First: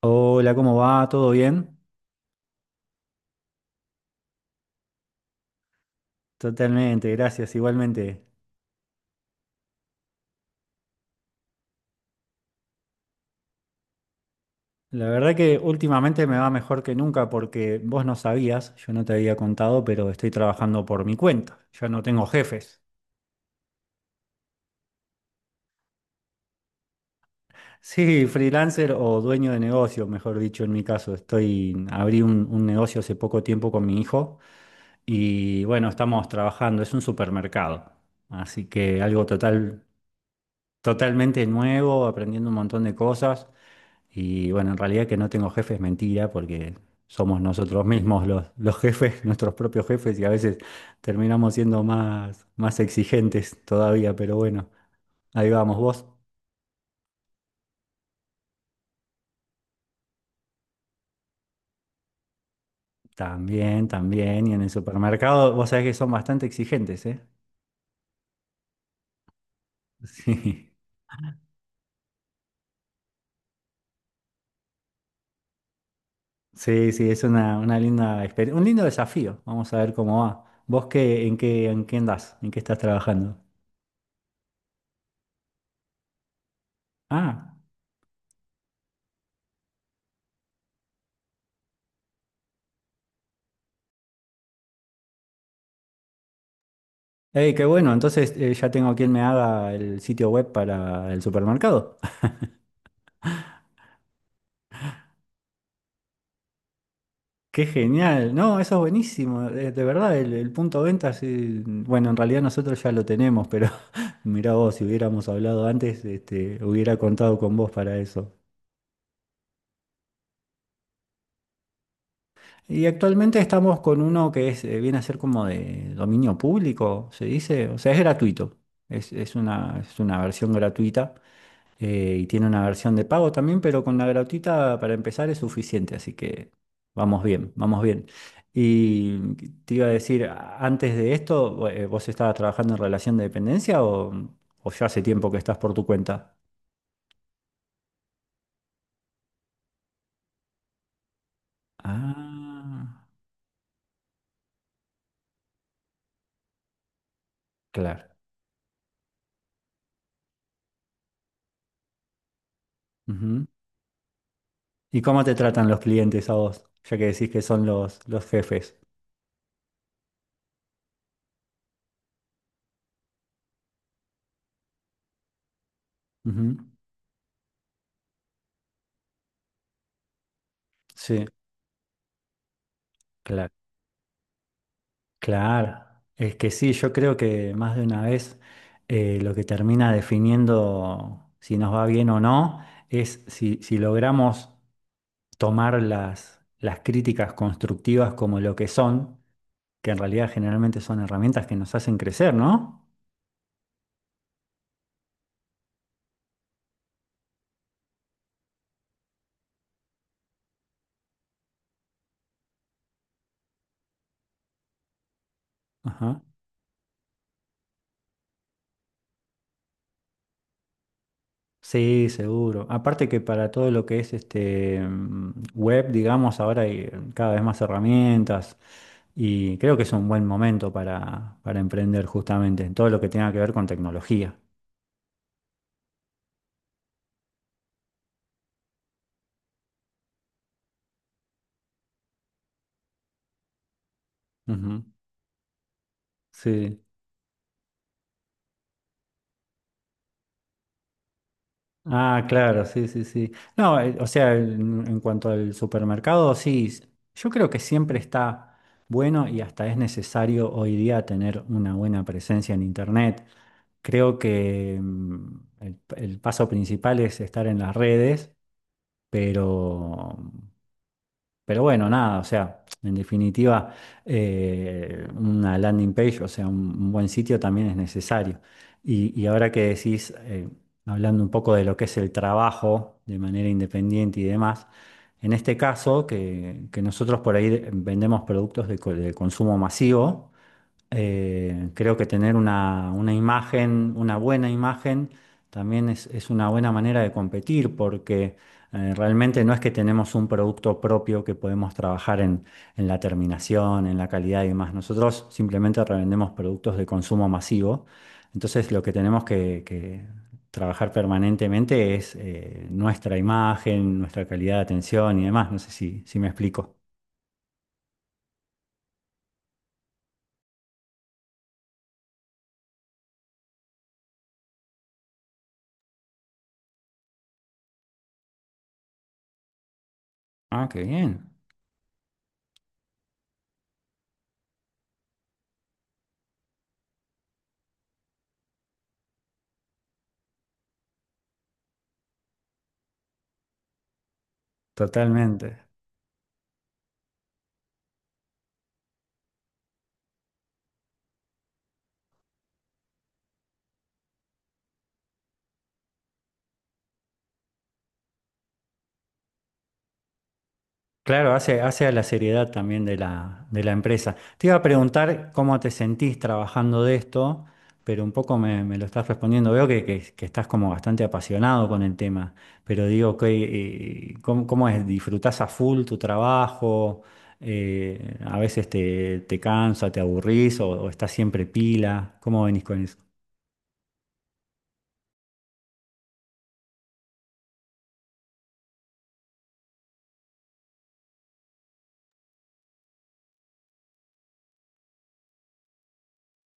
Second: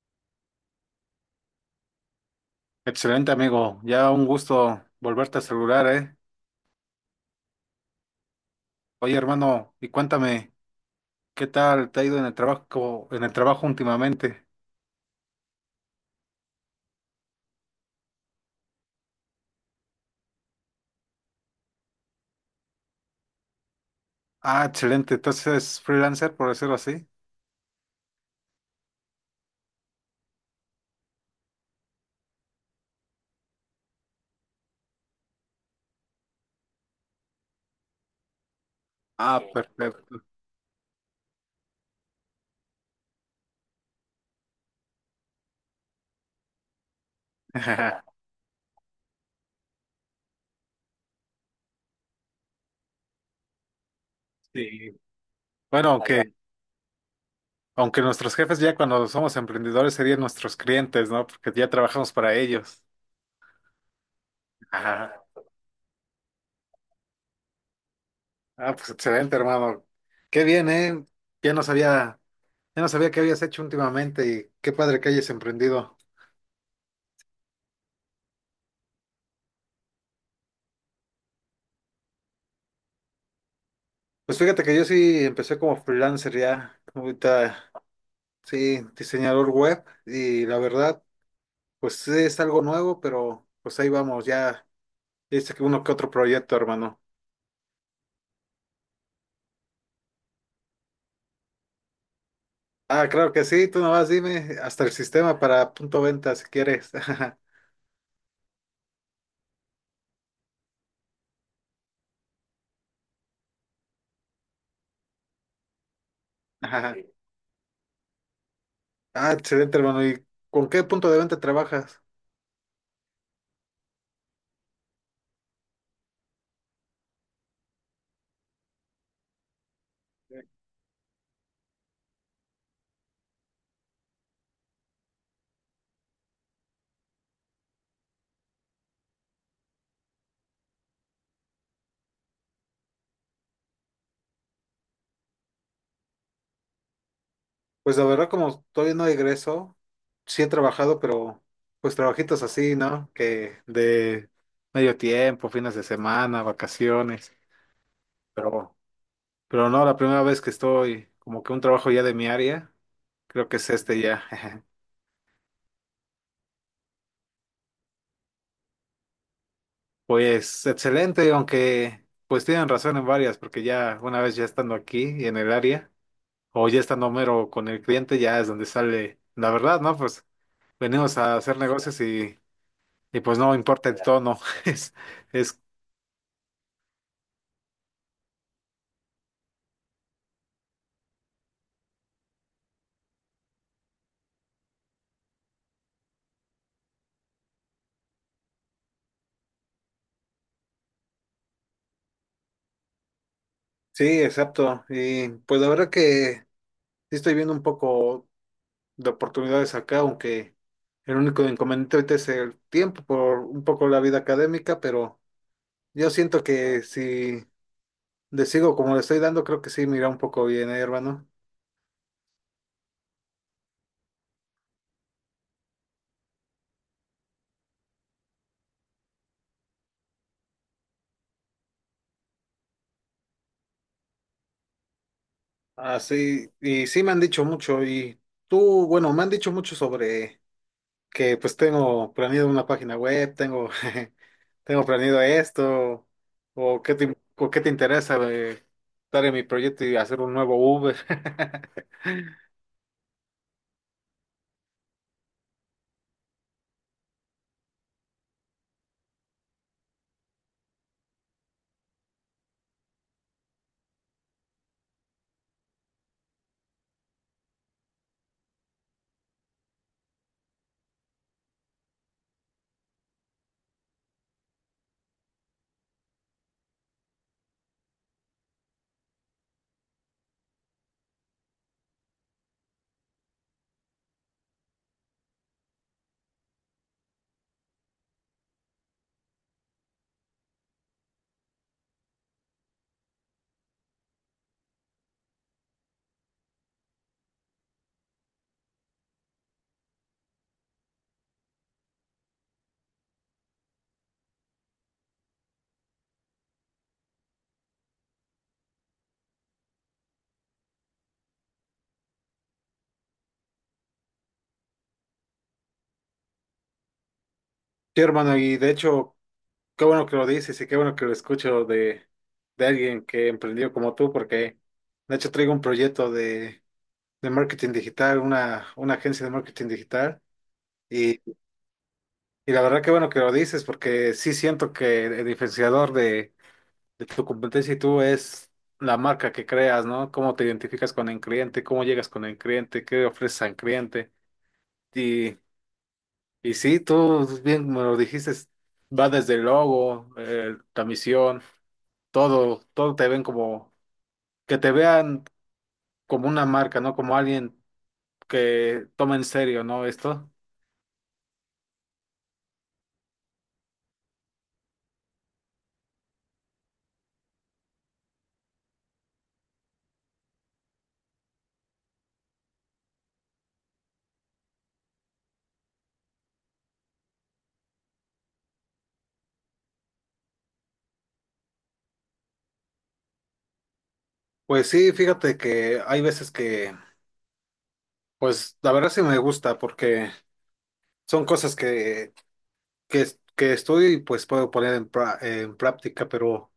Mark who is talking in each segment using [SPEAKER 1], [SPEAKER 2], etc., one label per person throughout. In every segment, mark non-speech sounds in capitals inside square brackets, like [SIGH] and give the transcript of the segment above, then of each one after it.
[SPEAKER 1] Hola, ¿cómo va? ¿Todo bien?
[SPEAKER 2] Excelente, amigo. Ya un gusto volverte a saludar, ¿eh?
[SPEAKER 1] Totalmente, gracias, igualmente.
[SPEAKER 2] Oye, hermano, y cuéntame, ¿qué tal te ha ido en el trabajo últimamente?
[SPEAKER 1] La verdad que últimamente me va mejor que nunca porque vos no sabías, yo no te había contado, pero estoy trabajando por mi cuenta, ya no tengo jefes.
[SPEAKER 2] Ah, excelente. Entonces freelancer, por decirlo así.
[SPEAKER 1] [LAUGHS] Sí, freelancer o dueño de negocio, mejor dicho, en mi caso. Estoy, abrí un negocio hace poco tiempo con mi hijo y bueno, estamos trabajando, es un supermercado, así que algo
[SPEAKER 2] Ah, sí,
[SPEAKER 1] total,
[SPEAKER 2] perfecto.
[SPEAKER 1] totalmente nuevo, aprendiendo un montón de cosas. Y bueno, en realidad que no tengo jefe es mentira porque somos nosotros
[SPEAKER 2] [LAUGHS]
[SPEAKER 1] mismos los jefes, [LAUGHS] nuestros propios jefes y a veces terminamos siendo más exigentes todavía, pero bueno,
[SPEAKER 2] Sí.
[SPEAKER 1] ahí vamos
[SPEAKER 2] Bueno,
[SPEAKER 1] vos.
[SPEAKER 2] aunque nuestros jefes ya cuando somos emprendedores serían nuestros clientes, ¿no? Porque ya trabajamos para ellos.
[SPEAKER 1] También, también. Y en el
[SPEAKER 2] [LAUGHS] Ajá.
[SPEAKER 1] supermercado, vos sabés que son bastante exigentes, ¿eh?
[SPEAKER 2] Ah, pues excelente, hermano.
[SPEAKER 1] [LAUGHS]
[SPEAKER 2] Qué bien,
[SPEAKER 1] Sí,
[SPEAKER 2] ¿eh? Ya no sabía, ya no sabía qué habías hecho últimamente y qué padre que hayas emprendido.
[SPEAKER 1] sí, sí, es una linda experiencia, un lindo desafío. Vamos a ver cómo va. ¿Vos qué, en qué andás? ¿En qué estás trabajando?
[SPEAKER 2] Pues fíjate que yo sí empecé como freelancer ya,
[SPEAKER 1] Ah,
[SPEAKER 2] ahorita sí, diseñador web y la verdad, pues sí, es algo nuevo, pero pues ahí vamos, ya dice que uno que otro proyecto, hermano.
[SPEAKER 1] hey, qué bueno. Entonces ya tengo quien me haga el sitio web para el supermercado.
[SPEAKER 2] Ah, claro que sí, tú nomás dime, hasta el sistema para punto venta si quieres. [LAUGHS]
[SPEAKER 1] Qué genial, no, eso es buenísimo, de verdad, el punto de venta, sí, bueno, en realidad nosotros ya lo tenemos, pero [LAUGHS] mirá vos, si hubiéramos hablado antes, este,
[SPEAKER 2] Ajá.
[SPEAKER 1] hubiera contado con vos para eso.
[SPEAKER 2] Ah, excelente, hermano. ¿Y con qué punto de venta trabajas?
[SPEAKER 1] Y actualmente estamos con uno que es, viene a ser como de dominio público, se dice, o sea, es gratuito, es una versión gratuita y tiene una versión de pago también, pero con la gratuita para empezar es suficiente, así que vamos bien. Y te iba a decir, antes de esto, ¿vos estabas trabajando en relación de dependencia o ya hace tiempo que estás por tu cuenta?
[SPEAKER 2] Pues la verdad, como todavía no egreso, sí he trabajado, pero pues trabajitos así,
[SPEAKER 1] Ah,
[SPEAKER 2] ¿no? Que de medio tiempo, fines de semana, vacaciones.
[SPEAKER 1] claro.
[SPEAKER 2] Pero, pero no, la primera vez que estoy como que un trabajo ya de mi área,
[SPEAKER 1] Ujú.
[SPEAKER 2] creo que es este ya. [LAUGHS]
[SPEAKER 1] ¿Y cómo te tratan los clientes a vos? Ya que decís que son los jefes.
[SPEAKER 2] Pues excelente, aunque pues tienen razón en varias, porque ya una vez ya estando aquí y en el área,
[SPEAKER 1] Ujú.
[SPEAKER 2] o ya estando mero con el cliente, ya es donde sale la verdad, ¿no? Pues venimos
[SPEAKER 1] Sí,
[SPEAKER 2] a hacer negocios y pues
[SPEAKER 1] claro.
[SPEAKER 2] no importa el tono. [LAUGHS] Es, es,
[SPEAKER 1] Claro, es que sí, yo creo que más de una vez lo que termina definiendo si nos va bien o no es si logramos tomar las críticas constructivas como lo que son, que en realidad generalmente son herramientas que nos hacen crecer, ¿no?
[SPEAKER 2] sí, exacto. Y pues la verdad que sí estoy viendo un poco de oportunidades acá, aunque el único inconveniente ahorita es el tiempo por un poco la vida académica, pero yo
[SPEAKER 1] Ajá.
[SPEAKER 2] siento que si le sigo como le estoy dando, creo que sí mira un poco bien, hermano.
[SPEAKER 1] Sí, seguro. Aparte que para todo lo que es este web, digamos, ahora hay cada vez más herramientas y creo que es un buen momento para emprender justamente en todo lo que tenga que ver con tecnología.
[SPEAKER 2] Así, y sí me han dicho mucho, y tú, bueno, me han dicho mucho sobre que pues tengo planeado una página web, tengo, [LAUGHS] tengo
[SPEAKER 1] Ujú.
[SPEAKER 2] planeado esto,
[SPEAKER 1] Sí.
[SPEAKER 2] o qué te interesa estar en mi proyecto y hacer un nuevo Uber. [LAUGHS]
[SPEAKER 1] Ah, claro, sí, sí, sí. No, o sea, en cuanto al supermercado, sí, yo creo que siempre está bueno y hasta es necesario hoy día tener una buena presencia en Internet. Creo que el paso principal es estar en las redes, pero pero bueno, nada, o sea, en definitiva, una landing page, o sea, un buen sitio también es necesario. Y ahora que decís, hablando un poco de lo que es el trabajo de manera independiente y demás, en este caso, que nosotros por ahí vendemos productos de, de consumo masivo, creo que tener una imagen, una buena imagen, también es una buena manera de competir porque realmente no es que tenemos un producto propio que podemos trabajar en la terminación, en la calidad y demás. Nosotros simplemente revendemos productos de consumo masivo. Entonces lo que tenemos que trabajar permanentemente es nuestra imagen, nuestra calidad de atención y demás. No sé si, si me explico.
[SPEAKER 2] Sí, hermano, y de hecho, qué bueno que lo dices y qué bueno que lo escucho de alguien que emprendió como tú, porque de hecho traigo un proyecto de marketing digital, una agencia de marketing digital,
[SPEAKER 1] Ah, qué
[SPEAKER 2] y,
[SPEAKER 1] bien.
[SPEAKER 2] y la verdad qué bueno que lo dices, porque sí siento que el diferenciador de tu competencia y tú es la marca que creas, ¿no? Cómo te identificas con el cliente, cómo llegas con el cliente, qué ofreces al cliente.
[SPEAKER 1] Totalmente.
[SPEAKER 2] Y sí, tú bien me lo dijiste, va desde el logo, la misión, todo, todo te ven como, que te vean como una marca, ¿no? Como alguien que toma en serio, ¿no? Esto.
[SPEAKER 1] Claro, hace, hace a la seriedad también de la empresa. Te iba a preguntar cómo te sentís trabajando de esto, pero un poco me, me lo estás respondiendo. Veo que, que estás como bastante apasionado con el tema, pero digo, que, ¿cómo, cómo es? ¿Disfrutás a full tu trabajo? ¿A veces te, te cansa, te aburrís o estás siempre pila? ¿Cómo venís con eso?
[SPEAKER 2] Pues sí, fíjate que hay veces que, pues la verdad sí me gusta porque son cosas que, que, que estudio y pues puedo poner en, pra- en práctica, pero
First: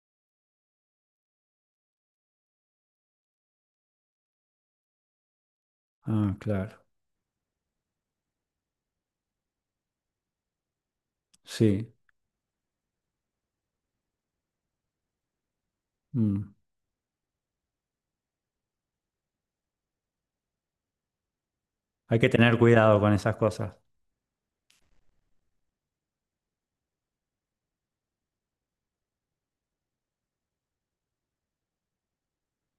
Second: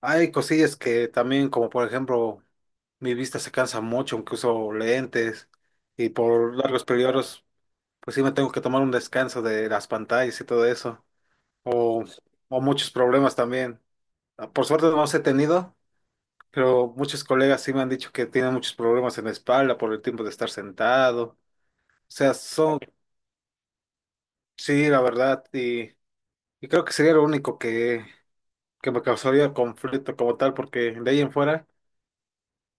[SPEAKER 2] hay cosillas que también, como por ejemplo, mi vista se cansa mucho, aunque uso lentes y
[SPEAKER 1] Ah,
[SPEAKER 2] por
[SPEAKER 1] claro,
[SPEAKER 2] largos periodos. Pues sí, me tengo que tomar un descanso de las pantallas y todo eso.
[SPEAKER 1] sí.
[SPEAKER 2] O, o muchos problemas también. Ah, por suerte no los he tenido,
[SPEAKER 1] Mm.
[SPEAKER 2] pero muchos colegas sí me han dicho que tienen muchos problemas en la espalda por el tiempo de estar sentado. O
[SPEAKER 1] Hay que
[SPEAKER 2] sea,
[SPEAKER 1] tener
[SPEAKER 2] son,
[SPEAKER 1] cuidado con esas cosas.
[SPEAKER 2] sí, la verdad, y creo que sería lo único que me causaría conflicto como tal, porque de ahí en fuera,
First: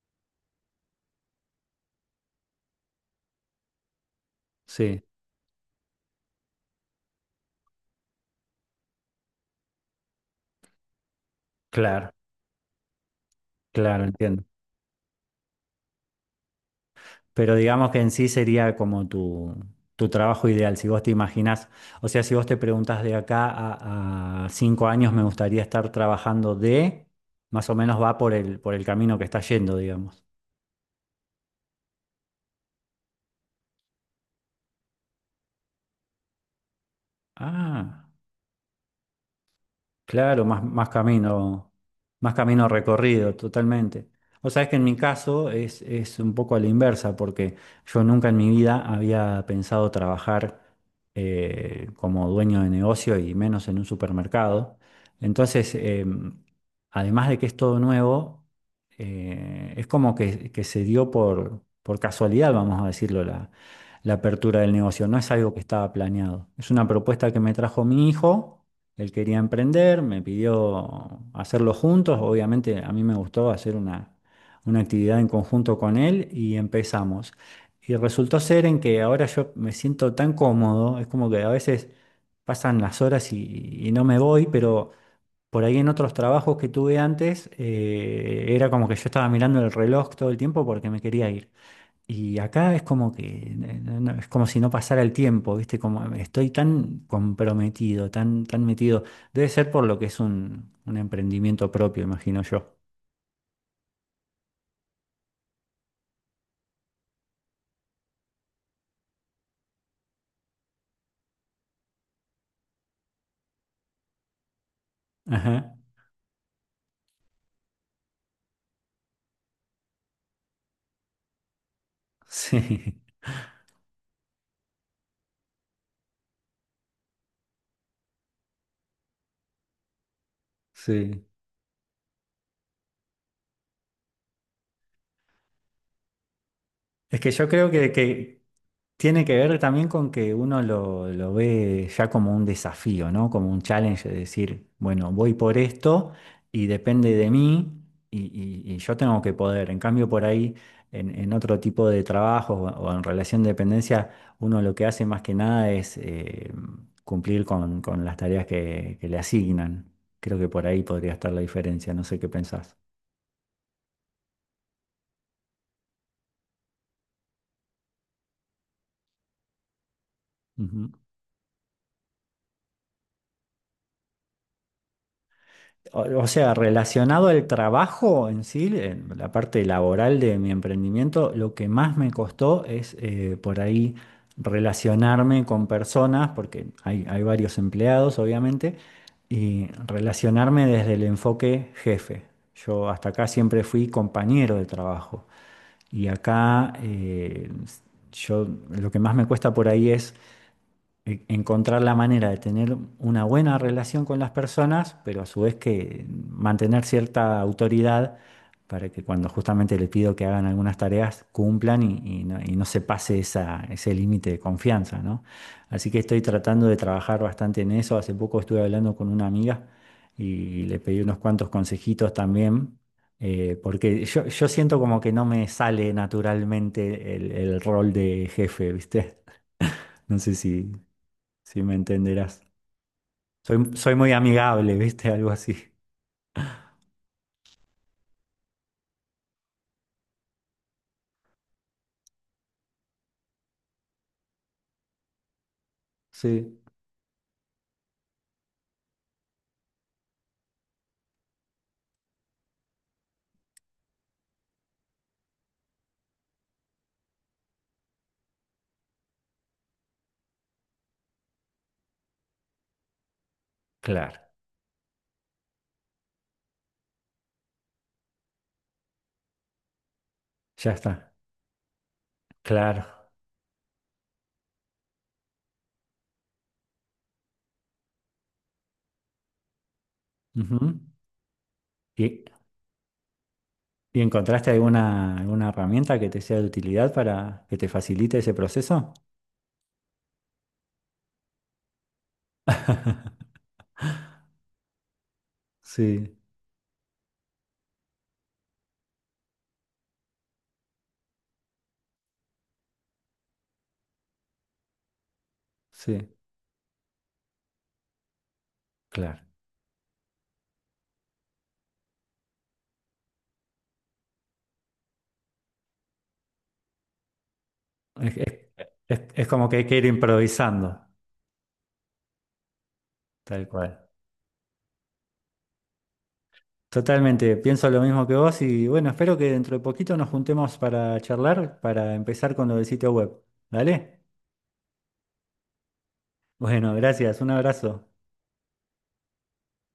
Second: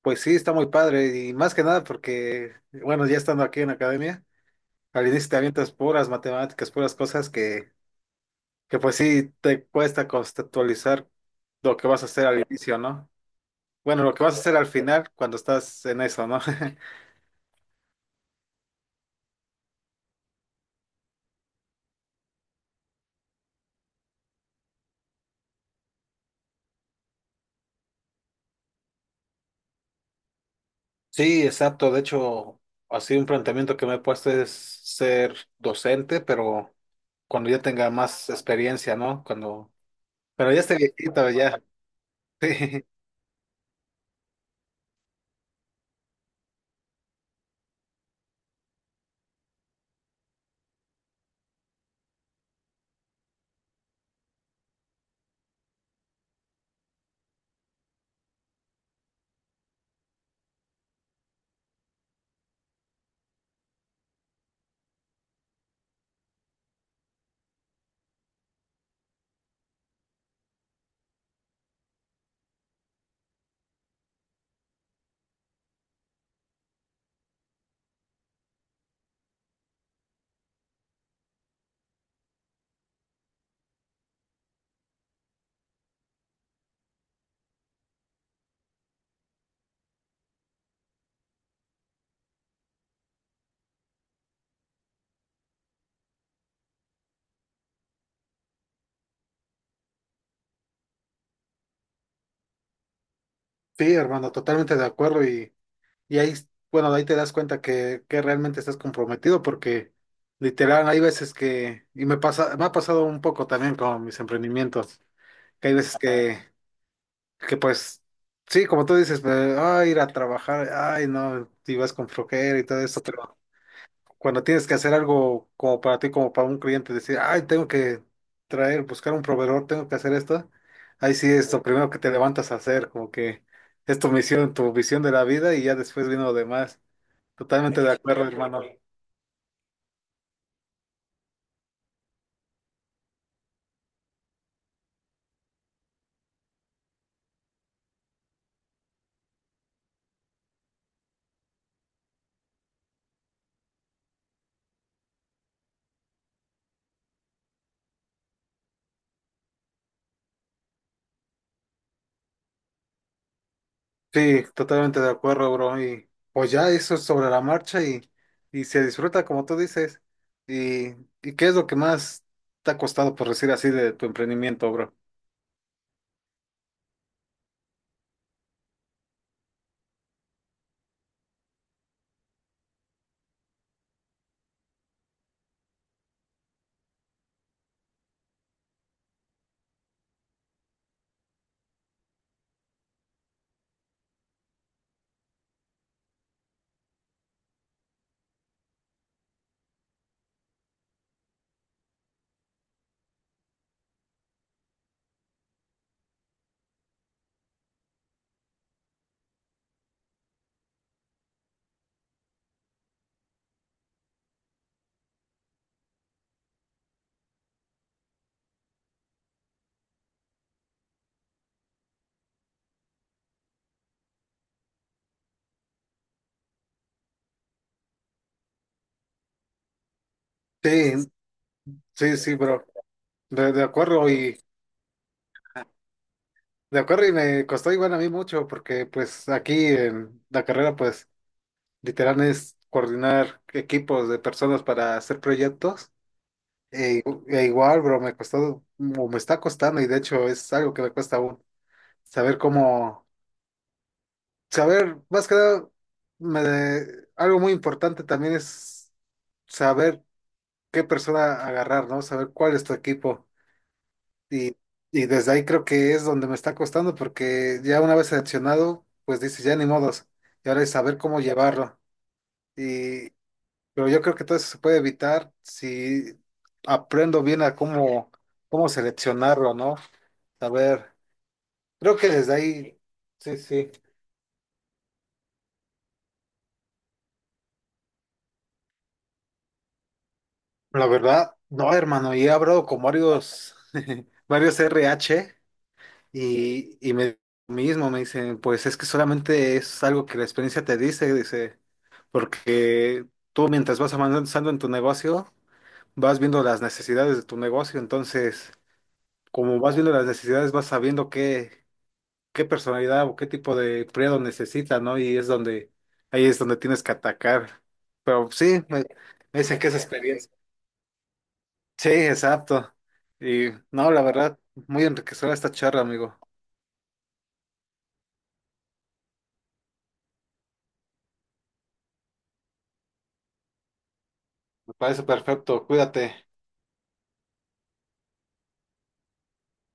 [SPEAKER 2] pues sí, está muy padre. Y más que nada porque, bueno, ya estando aquí en la academia,
[SPEAKER 1] Sí,
[SPEAKER 2] al inicio te avientas puras matemáticas, puras cosas que pues sí te cuesta conceptualizar lo que vas a
[SPEAKER 1] claro,
[SPEAKER 2] hacer al inicio, ¿no?
[SPEAKER 1] claro,
[SPEAKER 2] Bueno, lo que vas a
[SPEAKER 1] entiendo.
[SPEAKER 2] hacer al final cuando estás en eso, ¿no? [LAUGHS]
[SPEAKER 1] Pero digamos que en sí sería como tu trabajo ideal, si vos te imaginás, o sea, si vos te preguntás de acá a 5 años me gustaría estar trabajando de, más o menos va por el camino que está yendo, digamos.
[SPEAKER 2] Sí, exacto. De hecho, así un planteamiento que me he puesto es ser docente, pero cuando ya tenga
[SPEAKER 1] Ah.
[SPEAKER 2] más experiencia, ¿no? Cuando,
[SPEAKER 1] Claro,
[SPEAKER 2] pero ya
[SPEAKER 1] más,
[SPEAKER 2] esté viejito, ya.
[SPEAKER 1] más
[SPEAKER 2] [LAUGHS]
[SPEAKER 1] camino
[SPEAKER 2] Sí,
[SPEAKER 1] recorrido, totalmente. O sea, es que en mi caso es un poco a la inversa, porque yo nunca en mi vida había pensado trabajar como dueño de negocio y menos en un supermercado. Entonces, además de que es todo nuevo, es como que se dio por casualidad, vamos a decirlo, la apertura del negocio. No es algo que estaba planeado. Es una propuesta que me trajo mi hijo. Él quería emprender, me pidió hacerlo juntos. Obviamente a mí me gustó hacer una actividad en conjunto con él y empezamos. Y resultó ser en que ahora yo me siento tan cómodo, es como que a veces pasan las horas y no me voy, pero por ahí en otros trabajos que tuve antes, era como que yo estaba mirando el reloj todo el tiempo porque me quería ir. Y acá es como que, no, es como si no pasara el tiempo, ¿viste? Como estoy tan comprometido, tan, tan metido. Debe ser por lo que es un emprendimiento propio, imagino yo.
[SPEAKER 2] sí, hermano, totalmente de acuerdo. Y ahí, bueno, ahí te das cuenta que realmente estás comprometido porque literal hay veces que, y me pasa, me ha pasado un poco también con mis emprendimientos. Que hay
[SPEAKER 1] Ajá.
[SPEAKER 2] veces que pues, sí, como tú dices, pues, ay, ir a trabajar, ay, no, y vas con flojera y todo
[SPEAKER 1] Sí,
[SPEAKER 2] eso,
[SPEAKER 1] [LAUGHS]
[SPEAKER 2] pero cuando tienes que hacer algo como para ti, como para un cliente, decir, ay, tengo que traer, buscar un proveedor, tengo que hacer esto, ahí
[SPEAKER 1] sí.
[SPEAKER 2] sí es lo primero que te levantas a hacer, como que es tu misión, tu visión de la vida y ya después vino lo demás.
[SPEAKER 1] Es que yo creo
[SPEAKER 2] Totalmente de acuerdo,
[SPEAKER 1] que,
[SPEAKER 2] hermano.
[SPEAKER 1] tiene que ver también con que uno lo ve ya como un desafío, ¿no? Como un challenge de decir, bueno, voy por esto y depende de mí y, y yo tengo que poder. En cambio, por ahí, en otro tipo de trabajo o en relación de dependencia, uno lo que hace más que nada es cumplir con las tareas que le asignan. Creo que por ahí podría estar la diferencia, no sé qué pensás.
[SPEAKER 2] Sí, totalmente de acuerdo, bro. Y pues ya eso es sobre la marcha y se disfruta como tú dices. ¿Y,
[SPEAKER 1] Ujú.
[SPEAKER 2] y qué es lo que más te ha costado, por decir así, de tu emprendimiento, bro?
[SPEAKER 1] O sea, relacionado al trabajo en sí, en la parte laboral de mi emprendimiento, lo que más me costó es por ahí relacionarme con personas, porque hay varios empleados, obviamente, y relacionarme desde el enfoque jefe. Yo hasta acá siempre fui compañero de trabajo y acá yo lo que más me cuesta por ahí es encontrar la manera de tener una buena relación con las personas, pero a su vez que mantener cierta autoridad para que cuando justamente le pido que hagan algunas tareas cumplan y no se pase esa, ese límite de confianza, ¿no? Así que estoy tratando de trabajar bastante en eso. Hace poco estuve hablando con una amiga y le pedí unos cuantos consejitos también. Porque yo siento como que no me sale naturalmente el rol de jefe, ¿viste? [LAUGHS] No sé si,
[SPEAKER 2] Sí,
[SPEAKER 1] si me
[SPEAKER 2] sí, sí,
[SPEAKER 1] entenderás.
[SPEAKER 2] bro. De, de
[SPEAKER 1] Soy, soy
[SPEAKER 2] acuerdo
[SPEAKER 1] muy
[SPEAKER 2] y
[SPEAKER 1] amigable, [LAUGHS] ¿viste? Algo así.
[SPEAKER 2] de acuerdo y me costó igual a mí mucho porque pues aquí en la carrera pues literal es coordinar equipos de personas para hacer proyectos.
[SPEAKER 1] Sí.
[SPEAKER 2] E, e igual, bro, me costó, o me está costando y de hecho es algo que me cuesta aún saber cómo. Saber, más que nada, me de- algo muy importante también es saber qué persona agarrar, ¿no? Saber cuál es tu equipo.
[SPEAKER 1] Claro,
[SPEAKER 2] Y, y desde ahí creo que es donde me está costando, porque ya una vez seleccionado, pues dices, ya ni modos. Y ahora
[SPEAKER 1] ya
[SPEAKER 2] es saber
[SPEAKER 1] está.
[SPEAKER 2] cómo llevarlo. Y,
[SPEAKER 1] Claro.
[SPEAKER 2] pero yo creo que todo eso se puede evitar si aprendo bien a cómo, cómo seleccionarlo, ¿no?
[SPEAKER 1] Ujú.
[SPEAKER 2] Saber, creo que
[SPEAKER 1] ¿Y,
[SPEAKER 2] desde ahí, sí, sí.
[SPEAKER 1] y encontraste alguna, alguna herramienta que te sea de utilidad para que te facilite ese proceso?
[SPEAKER 2] La verdad, no, hermano, y he hablado con varios, [LAUGHS] varios RH
[SPEAKER 1] Sí,
[SPEAKER 2] y me mismo me dicen, pues es que solamente es algo que la experiencia te dice, dice, porque tú mientras vas avanzando en tu negocio,
[SPEAKER 1] sí.
[SPEAKER 2] vas viendo las necesidades de tu negocio, entonces,
[SPEAKER 1] Claro.
[SPEAKER 2] como vas viendo las necesidades, vas sabiendo qué, qué personalidad o qué tipo de empleado necesita, ¿no? Y es donde, ahí es donde tienes que atacar.
[SPEAKER 1] Es,
[SPEAKER 2] Pero sí, me,
[SPEAKER 1] es
[SPEAKER 2] me
[SPEAKER 1] como que
[SPEAKER 2] dicen
[SPEAKER 1] hay
[SPEAKER 2] que es
[SPEAKER 1] que ir
[SPEAKER 2] experiencia.
[SPEAKER 1] improvisando,
[SPEAKER 2] Sí, exacto.
[SPEAKER 1] tal
[SPEAKER 2] Y
[SPEAKER 1] cual.
[SPEAKER 2] no, la verdad, muy enriquecedora esta charla, amigo.
[SPEAKER 1] Totalmente, pienso lo mismo que vos y bueno, espero que dentro de poquito nos juntemos para charlar, para empezar con lo del sitio web. ¿Dale?
[SPEAKER 2] Me parece perfecto. Cuídate.
[SPEAKER 1] Bueno, gracias, un abrazo.